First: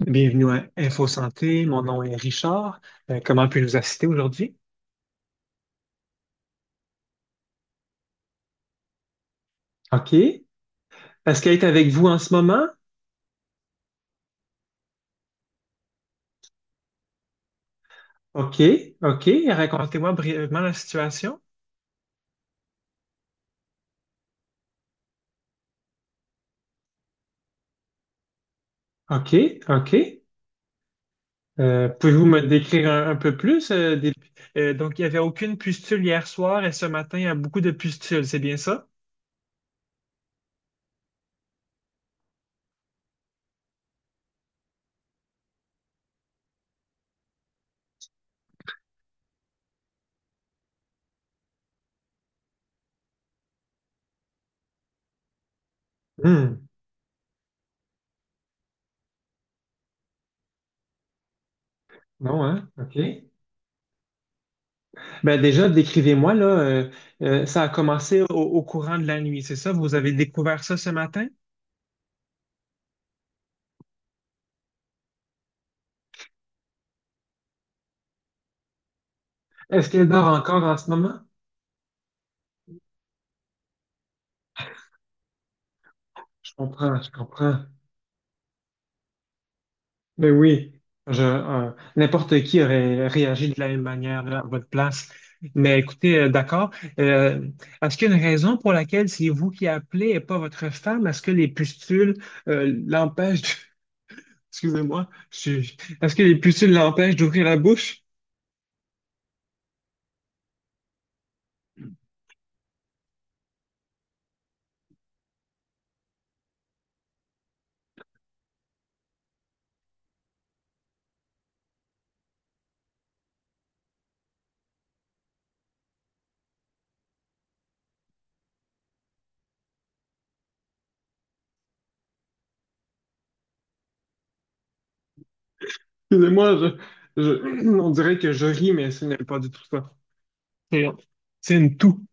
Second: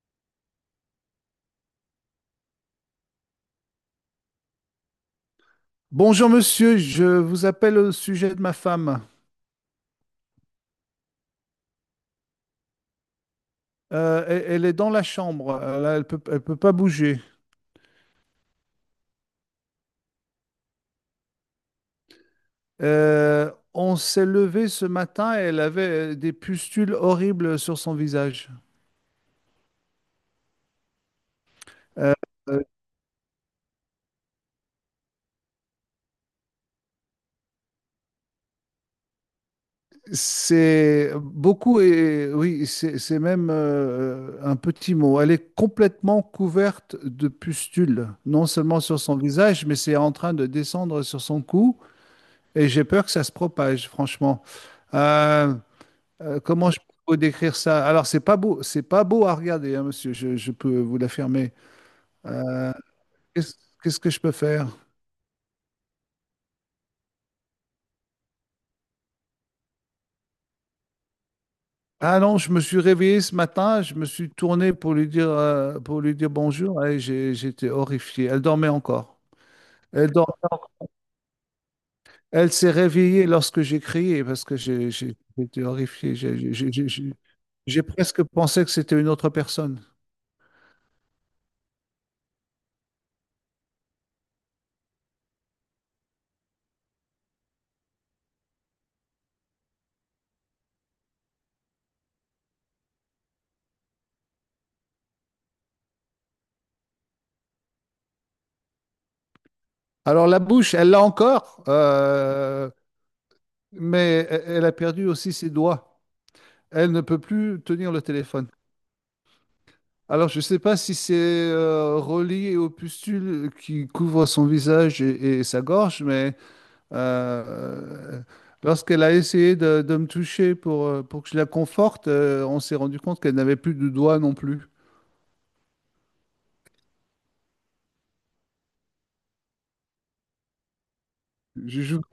Bienvenue à Info Santé. Mon nom est Richard. Comment puis-je vous assister aujourd'hui? Bonjour monsieur, je vous appelle au sujet de ma femme. OK. Est-ce qu'elle est avec vous en ce moment? Elle, elle est dans la chambre, elle, elle peut pas bouger. OK, OK. Racontez-moi brièvement la situation. On s'est levé ce matin et elle avait des pustules horribles sur son visage. OK, OK. Euh, Pouvez-vous me euh, décrire un peu plus? Donc, il n'y avait aucune pustule hier soir et ce matin, il y a beaucoup de pustules, c'est bien ça? c'est beaucoup et oui, c'est même un petit mot. Elle est complètement couverte de pustules, non seulement sur son visage, mais c'est en train de descendre sur son cou et j'ai peur que ça se propage, franchement. Euh, Hmm. Comment je peux décrire ça? Alors, c'est pas beau à regarder, hein, monsieur, je peux vous l'affirmer. Non, hein? Euh, OK. qu'est-ce, qu'est-ce que je peux faire? Ben déjà, décrivez-moi, ça a commencé au courant de la nuit, c'est ça? Vous avez découvert ça ce matin? Ah non, je me suis réveillé ce matin, je me suis tourné pour lui dire bonjour et j'étais horrifié. Elle dormait encore. Est-ce qu'elle Elle, dort dor- encore en ce moment? Elle s'est réveillée lorsque j'ai crié parce que j'étais horrifié. Je comprends, je comprends. J'ai presque pensé que c'était une autre personne. Mais oui, n'importe qui aurait réagi de la même manière là, à votre place. Mais écoutez, d'accord. Euh, Est-ce qu'il y a une raison pour laquelle c'est vous qui appelez et pas votre femme? Est-ce que les pustules l'empêchent de- Excusez-moi, je suis- est-ce que les pustules l'empêchent d'ouvrir la bouche? Alors la bouche, elle l'a encore, mais elle a perdu aussi ses doigts. Elle ne peut plus tenir le téléphone. Alors je ne sais pas si c'est relié aux pustules qui couvrent son visage et sa gorge, mais… Euh, lorsqu'elle a essayé de me toucher pour que je la conforte, on s'est rendu compte qu'elle n'avait plus de doigts non plus. Excusez-moi, on dirait que je ris, mais ce n'est pas du tout ça. C'est c'est une Je, je- toux.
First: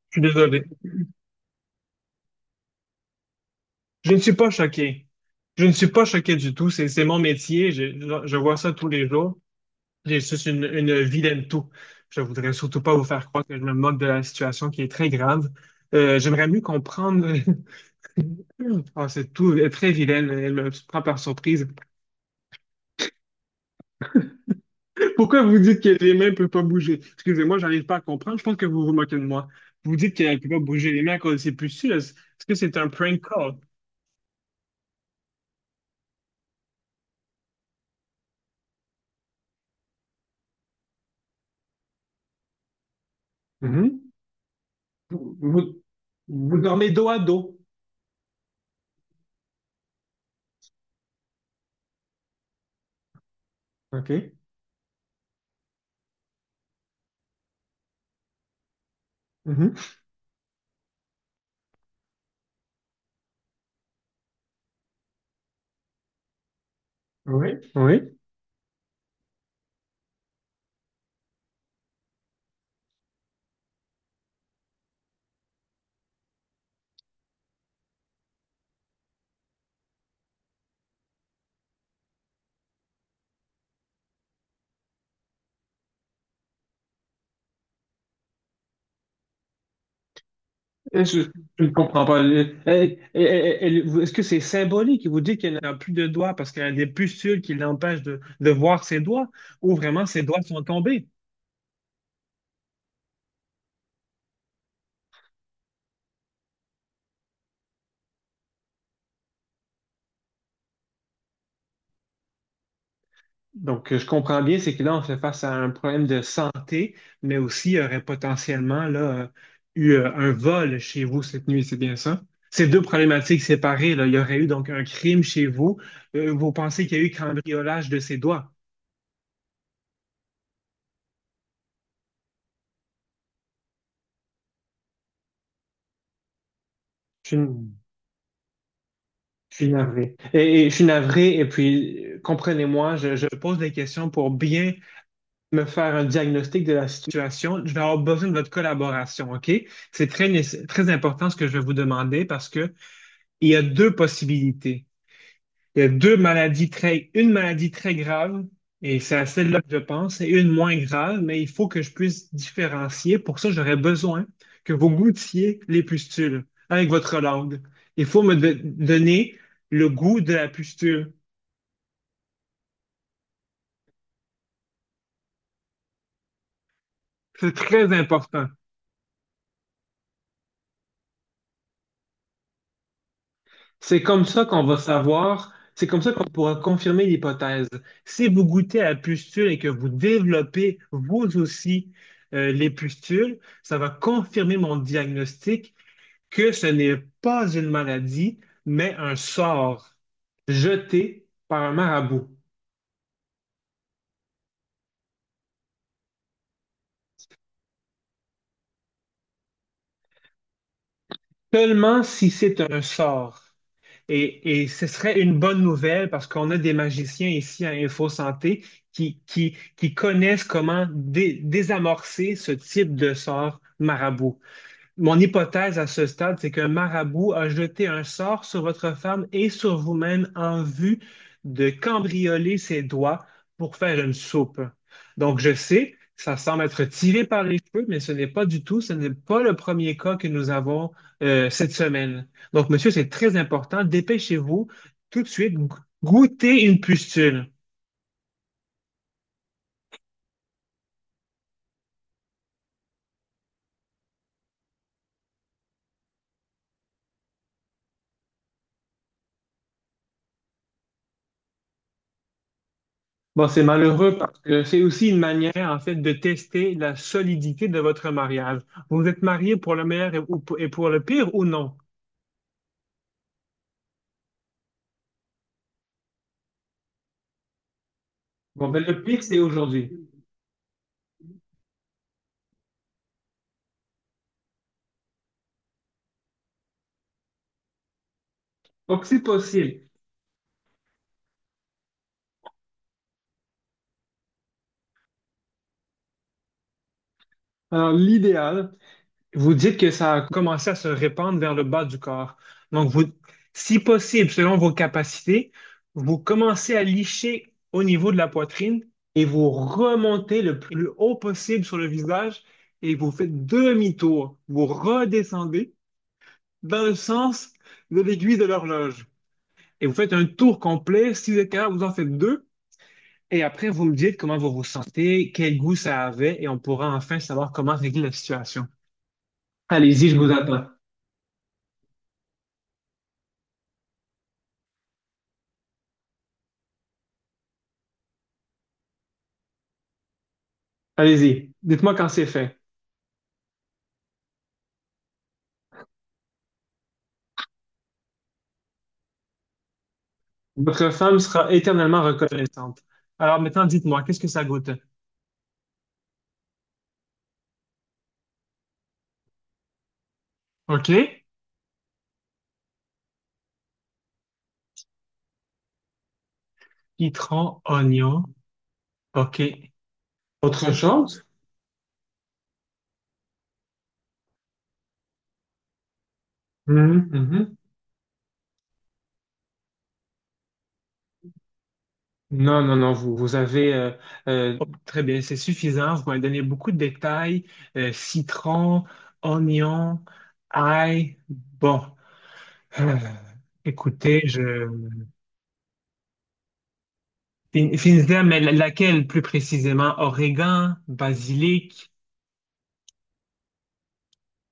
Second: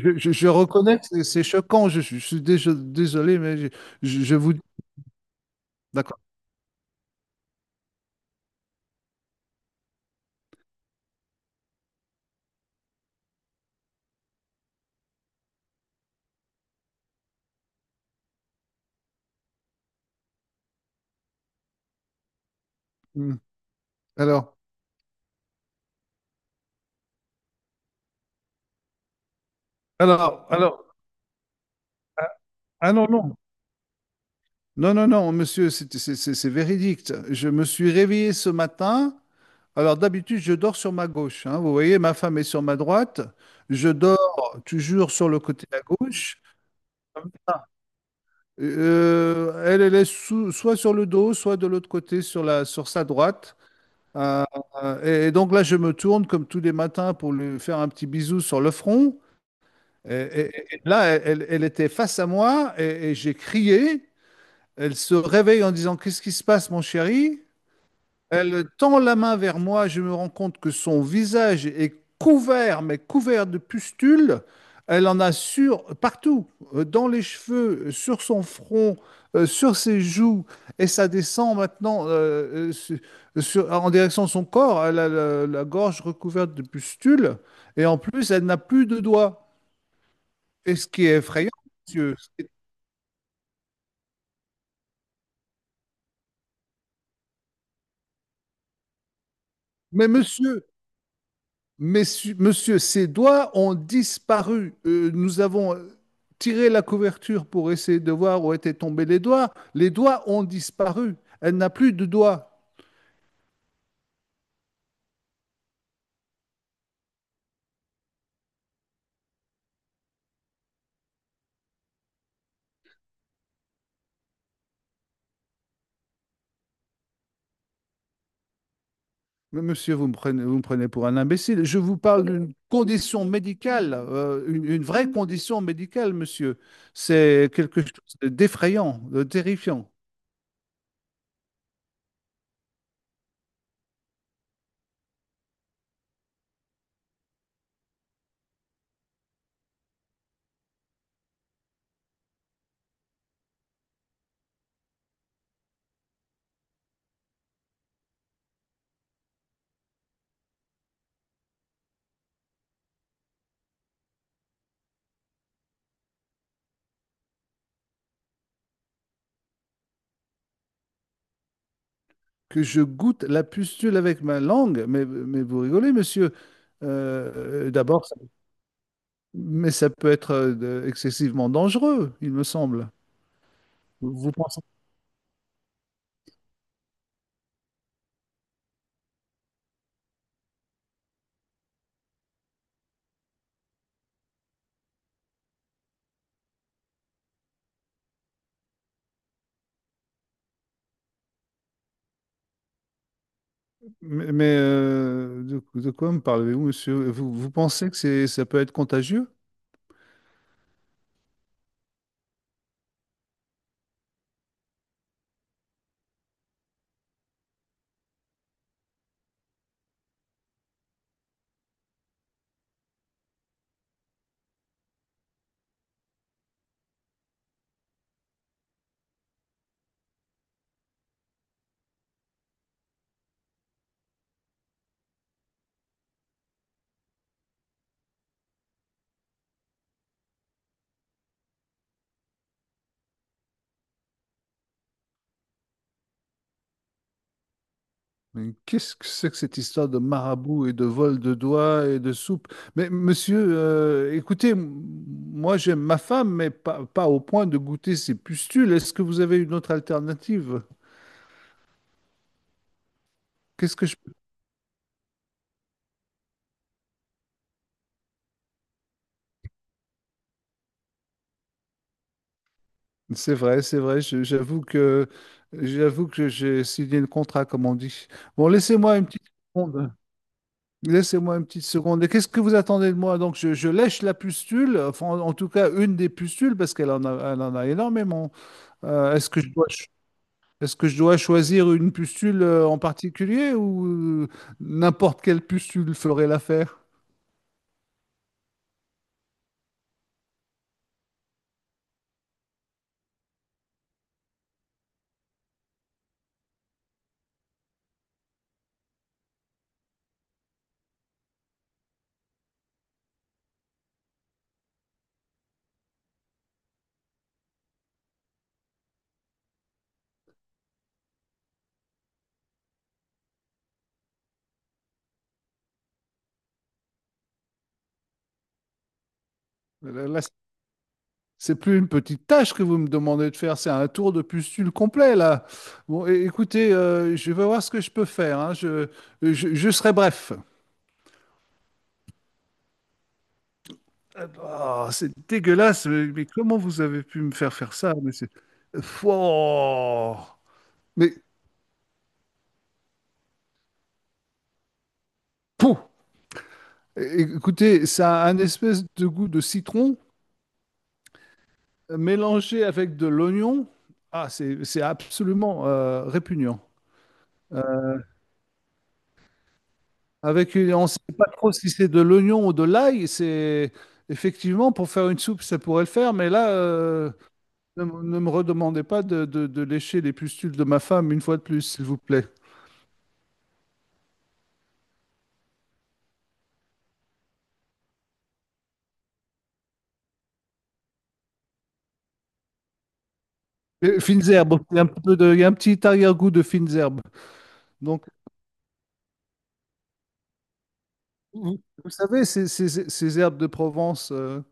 suis je désolé. reconnais que c'est choquant, je suis désolé, mais Je ne suis je pas vous… choqué. Je ne suis pas D'accord. choqué du tout. C'est mon métier. Je vois ça tous les jours. J'ai juste une vilaine toux. Je voudrais surtout pas vous faire croire que je me moque de la situation qui est très grave. J'aimerais mieux comprendre. Ah, c'est tout très vilaine. Elle me prend par surprise. Hmm. Alors, Pourquoi vous dites que les mains ne peuvent pas bouger? Excusez-moi, j'arrive pas à comprendre. Je pense que vous vous moquez de moi. Vous dites qu'elle ne alors, peut pas bouger alors, les mains à cause de ses pustules. Est-ce ah est-ce que c'est un non, prank non. call? Non, non, non, monsieur, c'est c'est véridique. Je me suis réveillé ce matin. Alors d'habitude, je dors sur ma gauche, hein. Vous voyez, ma femme est sur ma droite. Je Mhm. dors toujours sur Vous, le côté vous, à gauche. Vous dormez dos à dos. Elle, elle est soit sur le dos, soit de l'autre côté, sur la, sur sa droite. OK. Euh, et donc là, je me tourne comme tous les matins pour lui faire un petit bisou sur le front. Mhm. Et, et là, elle, elle était face à moi et j'ai crié. Elle se réveille en disant, «Qu'est-ce qui se passe, mon chéri?» Oui, oui. Elle tend la main vers moi, je me rends compte que son visage est couvert, mais couvert de pustules. Elle en a sur partout, dans les cheveux, sur son front, sur ses joues, et ça descend maintenant en direction de son corps. Elle a la, la gorge recouverte de pustules, et en plus, elle n'a plus de doigts. Et ce qui Et est Je, effrayant, je ne comprends monsieur, pas. Est-ce que c'est symbolique? Il vous dit qu'elle n'a plus de doigts parce qu'elle a des pustules qui l'empêchent de voir ses doigts, ou vraiment mais ses doigts monsieur, sont tombés? Monsieur, ces doigts ont disparu. Nous avons tiré la couverture pour essayer de voir où étaient tombés les doigts. Les doigts ont disparu. Elle n'a plus de doigts. Donc, je comprends bien, c'est que là, on fait face à un problème de santé, mais aussi il y aurait potentiellement là, eu un vol chez vous cette nuit, c'est bien ça? Ces deux problématiques séparées, là, il y aurait eu donc un crime chez vous. Vous pensez qu'il y a eu cambriolage de ses doigts? Mais monsieur, vous me prenez pour un imbécile. Je vous parle d'une condition médicale, une vraie condition médicale, monsieur. C'est quelque chose d'effrayant, de Je suis terrifiant. navré. Et je suis navré, et puis comprenez-moi, je pose des questions pour bien me faire un diagnostic de la situation. Je vais avoir besoin de votre collaboration, OK? C'est très, nécess- très important ce que je vais vous demander parce que il y a deux possibilités. Il y a deux maladies très, une maladie très grave, et c'est à celle-là que je pense, et une moins grave, mais il faut que je puisse différencier. Pour ça, j'aurais besoin que vous goûtiez les pustules avec votre langue. Il faut me de- donner le goût de la pustule. Que je goûte la pustule avec ma langue. Mais vous rigolez, monsieur. C'est très D'abord, important. mais ça peut être excessivement dangereux, il me semble. C'est comme Vous ça pensez… qu'on va savoir, c'est comme ça qu'on pourra confirmer l'hypothèse. Si vous goûtez à la pustule et que vous développez vous aussi les pustules, ça va confirmer mon diagnostic que ce n'est pas une maladie, mais un sort jeté par un marabout. De quoi me parlez-vous, monsieur? Vous pensez que ça peut être contagieux? Seulement si c'est un sort. Et ce serait une bonne nouvelle parce qu'on a des magiciens ici à Info Santé qui connaissent comment dé- désamorcer ce type de sort marabout. Mon hypothèse à ce stade, c'est qu'un marabout a jeté un sort sur votre femme et sur vous-même en vue de cambrioler ses doigts pour faire une soupe. Donc, je sais, ça semble être tiré par les cheveux, mais ce n'est pas du tout, ce n'est pas le premier cas que nous avons cette semaine. Donc, monsieur, c'est très important. Dépêchez-vous tout de suite, go- goûtez une pustule. Mais qu'est-ce que c'est que cette histoire de marabout et de vol de doigts et de soupe? Mais monsieur, écoutez, moi j'aime ma femme, mais pas, pas au point de goûter ses pustules. Est-ce que vous avez une autre alternative? Bon, c'est Qu'est-ce que je… malheureux parce que c'est aussi une manière, en fait, de tester la solidité de votre mariage. Vous êtes marié pour le meilleur et, ou pour le pire ou non? C'est vrai, j'avoue que j'ai signé le contrat, comme on dit. Bon, Bon, ben, laissez-moi le une pire, petite c'est aujourd'hui. seconde. Laissez-moi une petite seconde. Et qu'est-ce que vous attendez de moi? Donc, je lèche la pustule, enfin, en tout cas, une des pustules, parce qu'elle en a, elle en a énormément. Donc, Euh, c'est est-ce que je dois possible. Est-ce que je dois choisir une pustule en particulier ou euh, n'importe quelle pustule ferait l'affaire? Alors, l'idéal, vous dites que ça a commencé à se répandre vers le bas du corps. Donc, vous, si possible, selon vos capacités, vous commencez à licher au niveau de la poitrine et vous remontez le plus haut possible sur le visage et vous faites demi-tour. Vous redescendez dans le sens de l'aiguille de l'horloge. Et vous faites un tour complet. Si vous êtes capable, vous en faites deux. Et après, vous me dites comment vous ressentez, quel goût ça avait, et on pourra enfin savoir comment régler la situation. Là, Allez-y, je là, vous attends. c'est plus une petite tâche que vous me demandez de faire, c'est un tour de pustule complet là. Bon, écoutez, je vais voir ce que je peux faire, hein. Je serai bref. Allez-y. Dites-moi quand c'est fait. Oh, c'est dégueulasse, mais comment vous avez pu me faire faire ça? Mais c'est… Pouah! Votre Mais femme sera éternellement reconnaissante. Alors maintenant, dites-moi, qu'est-ce que ça goûte? pouf! Écoutez, ça a un espèce de goût de citron OK. Mélangé avec de l'oignon. Ah, c'est absolument répugnant. Citron, Euh, oignon. OK. avec Autre on ne sait chose? pas trop si c'est de l'oignon ou de l'ail. C'est effectivement pour faire une soupe, ça pourrait le faire, mais là, Mhm, mhm. Ne me redemandez pas de, de lécher les pustules de ma femme une fois de plus, s'il vous plaît. Non, non, non, vous avez euh, très bien, c'est suffisant. Vous m'avez donné beaucoup de détails, citron, oignon, ail. Bon, Euh, Et écoutez, fines je herbes, il y a un petit peu il y a un petit arrière-goût de fines herbes. fin- Donc, finissez, mais la- laquelle plus précisément? Origan, vous, vous basilic, savez, ces herbes de Provence.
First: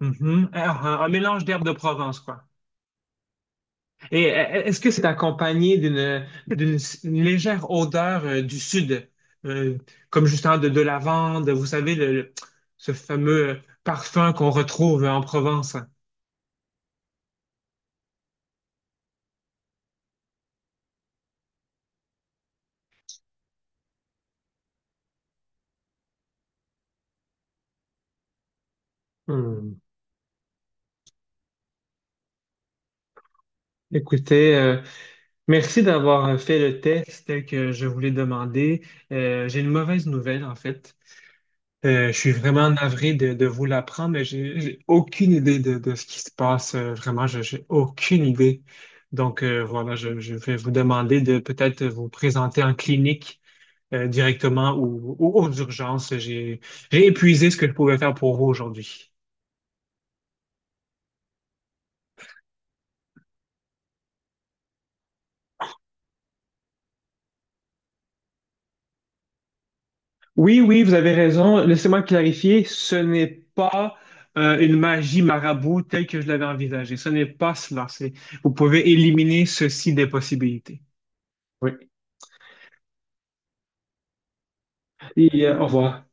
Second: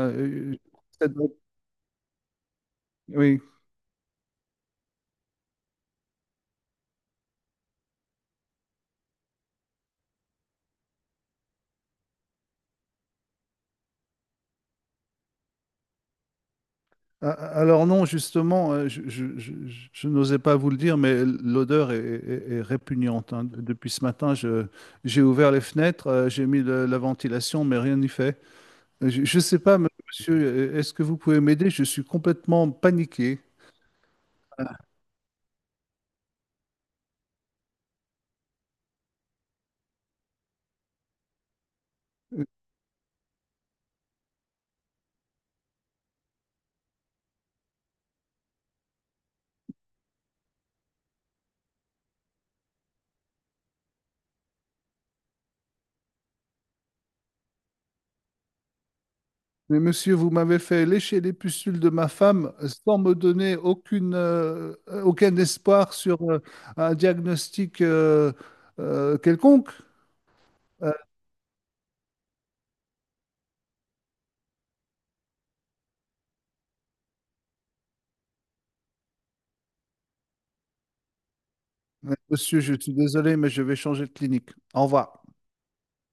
mhm. Ah, ah, un euh, mélange d'herbes de Provence, quoi. Oui. Et est-ce que c'est accompagné d'une légère odeur du sud, euh, comme justement de lavande, vous savez, ce fameux parfum qu'on retrouve en Provence? Alors non, justement, je n'osais pas vous le dire, mais l'odeur est répugnante, hein. Depuis ce matin, j'ai ouvert les fenêtres, j'ai mis la ventilation, mais rien n'y fait. Je ne sais pas, Hmm. monsieur, est-ce que vous pouvez m'aider? Je suis complètement paniqué. Écoutez, merci d'avoir fait le test que je voulais demander. J'ai une mauvaise nouvelle, en fait. Je suis Euh, vraiment navré de vous l'apprendre, mais j'ai aucune idée de ce qui se passe. Vraiment, j'ai aucune idée. Donc, voilà, je vais vous demander de peut-être vous présenter en clinique directement ou aux urgences. J'ai épuisé ce que je pouvais faire pour vous aujourd'hui. Mais monsieur, vous m'avez fait lécher les pustules de ma femme sans me donner aucune, aucun espoir sur un diagnostic quelconque. Oui, oui, vous avez raison. Laissez-moi clarifier, ce n'est pas une magie marabout telle que je l'avais envisagée. Ce n'est pas cela. C'est, vous pouvez éliminer ceci des possibilités. Oui. Monsieur, je suis désolé, mais je vais changer de clinique. Au revoir. Et au revoir.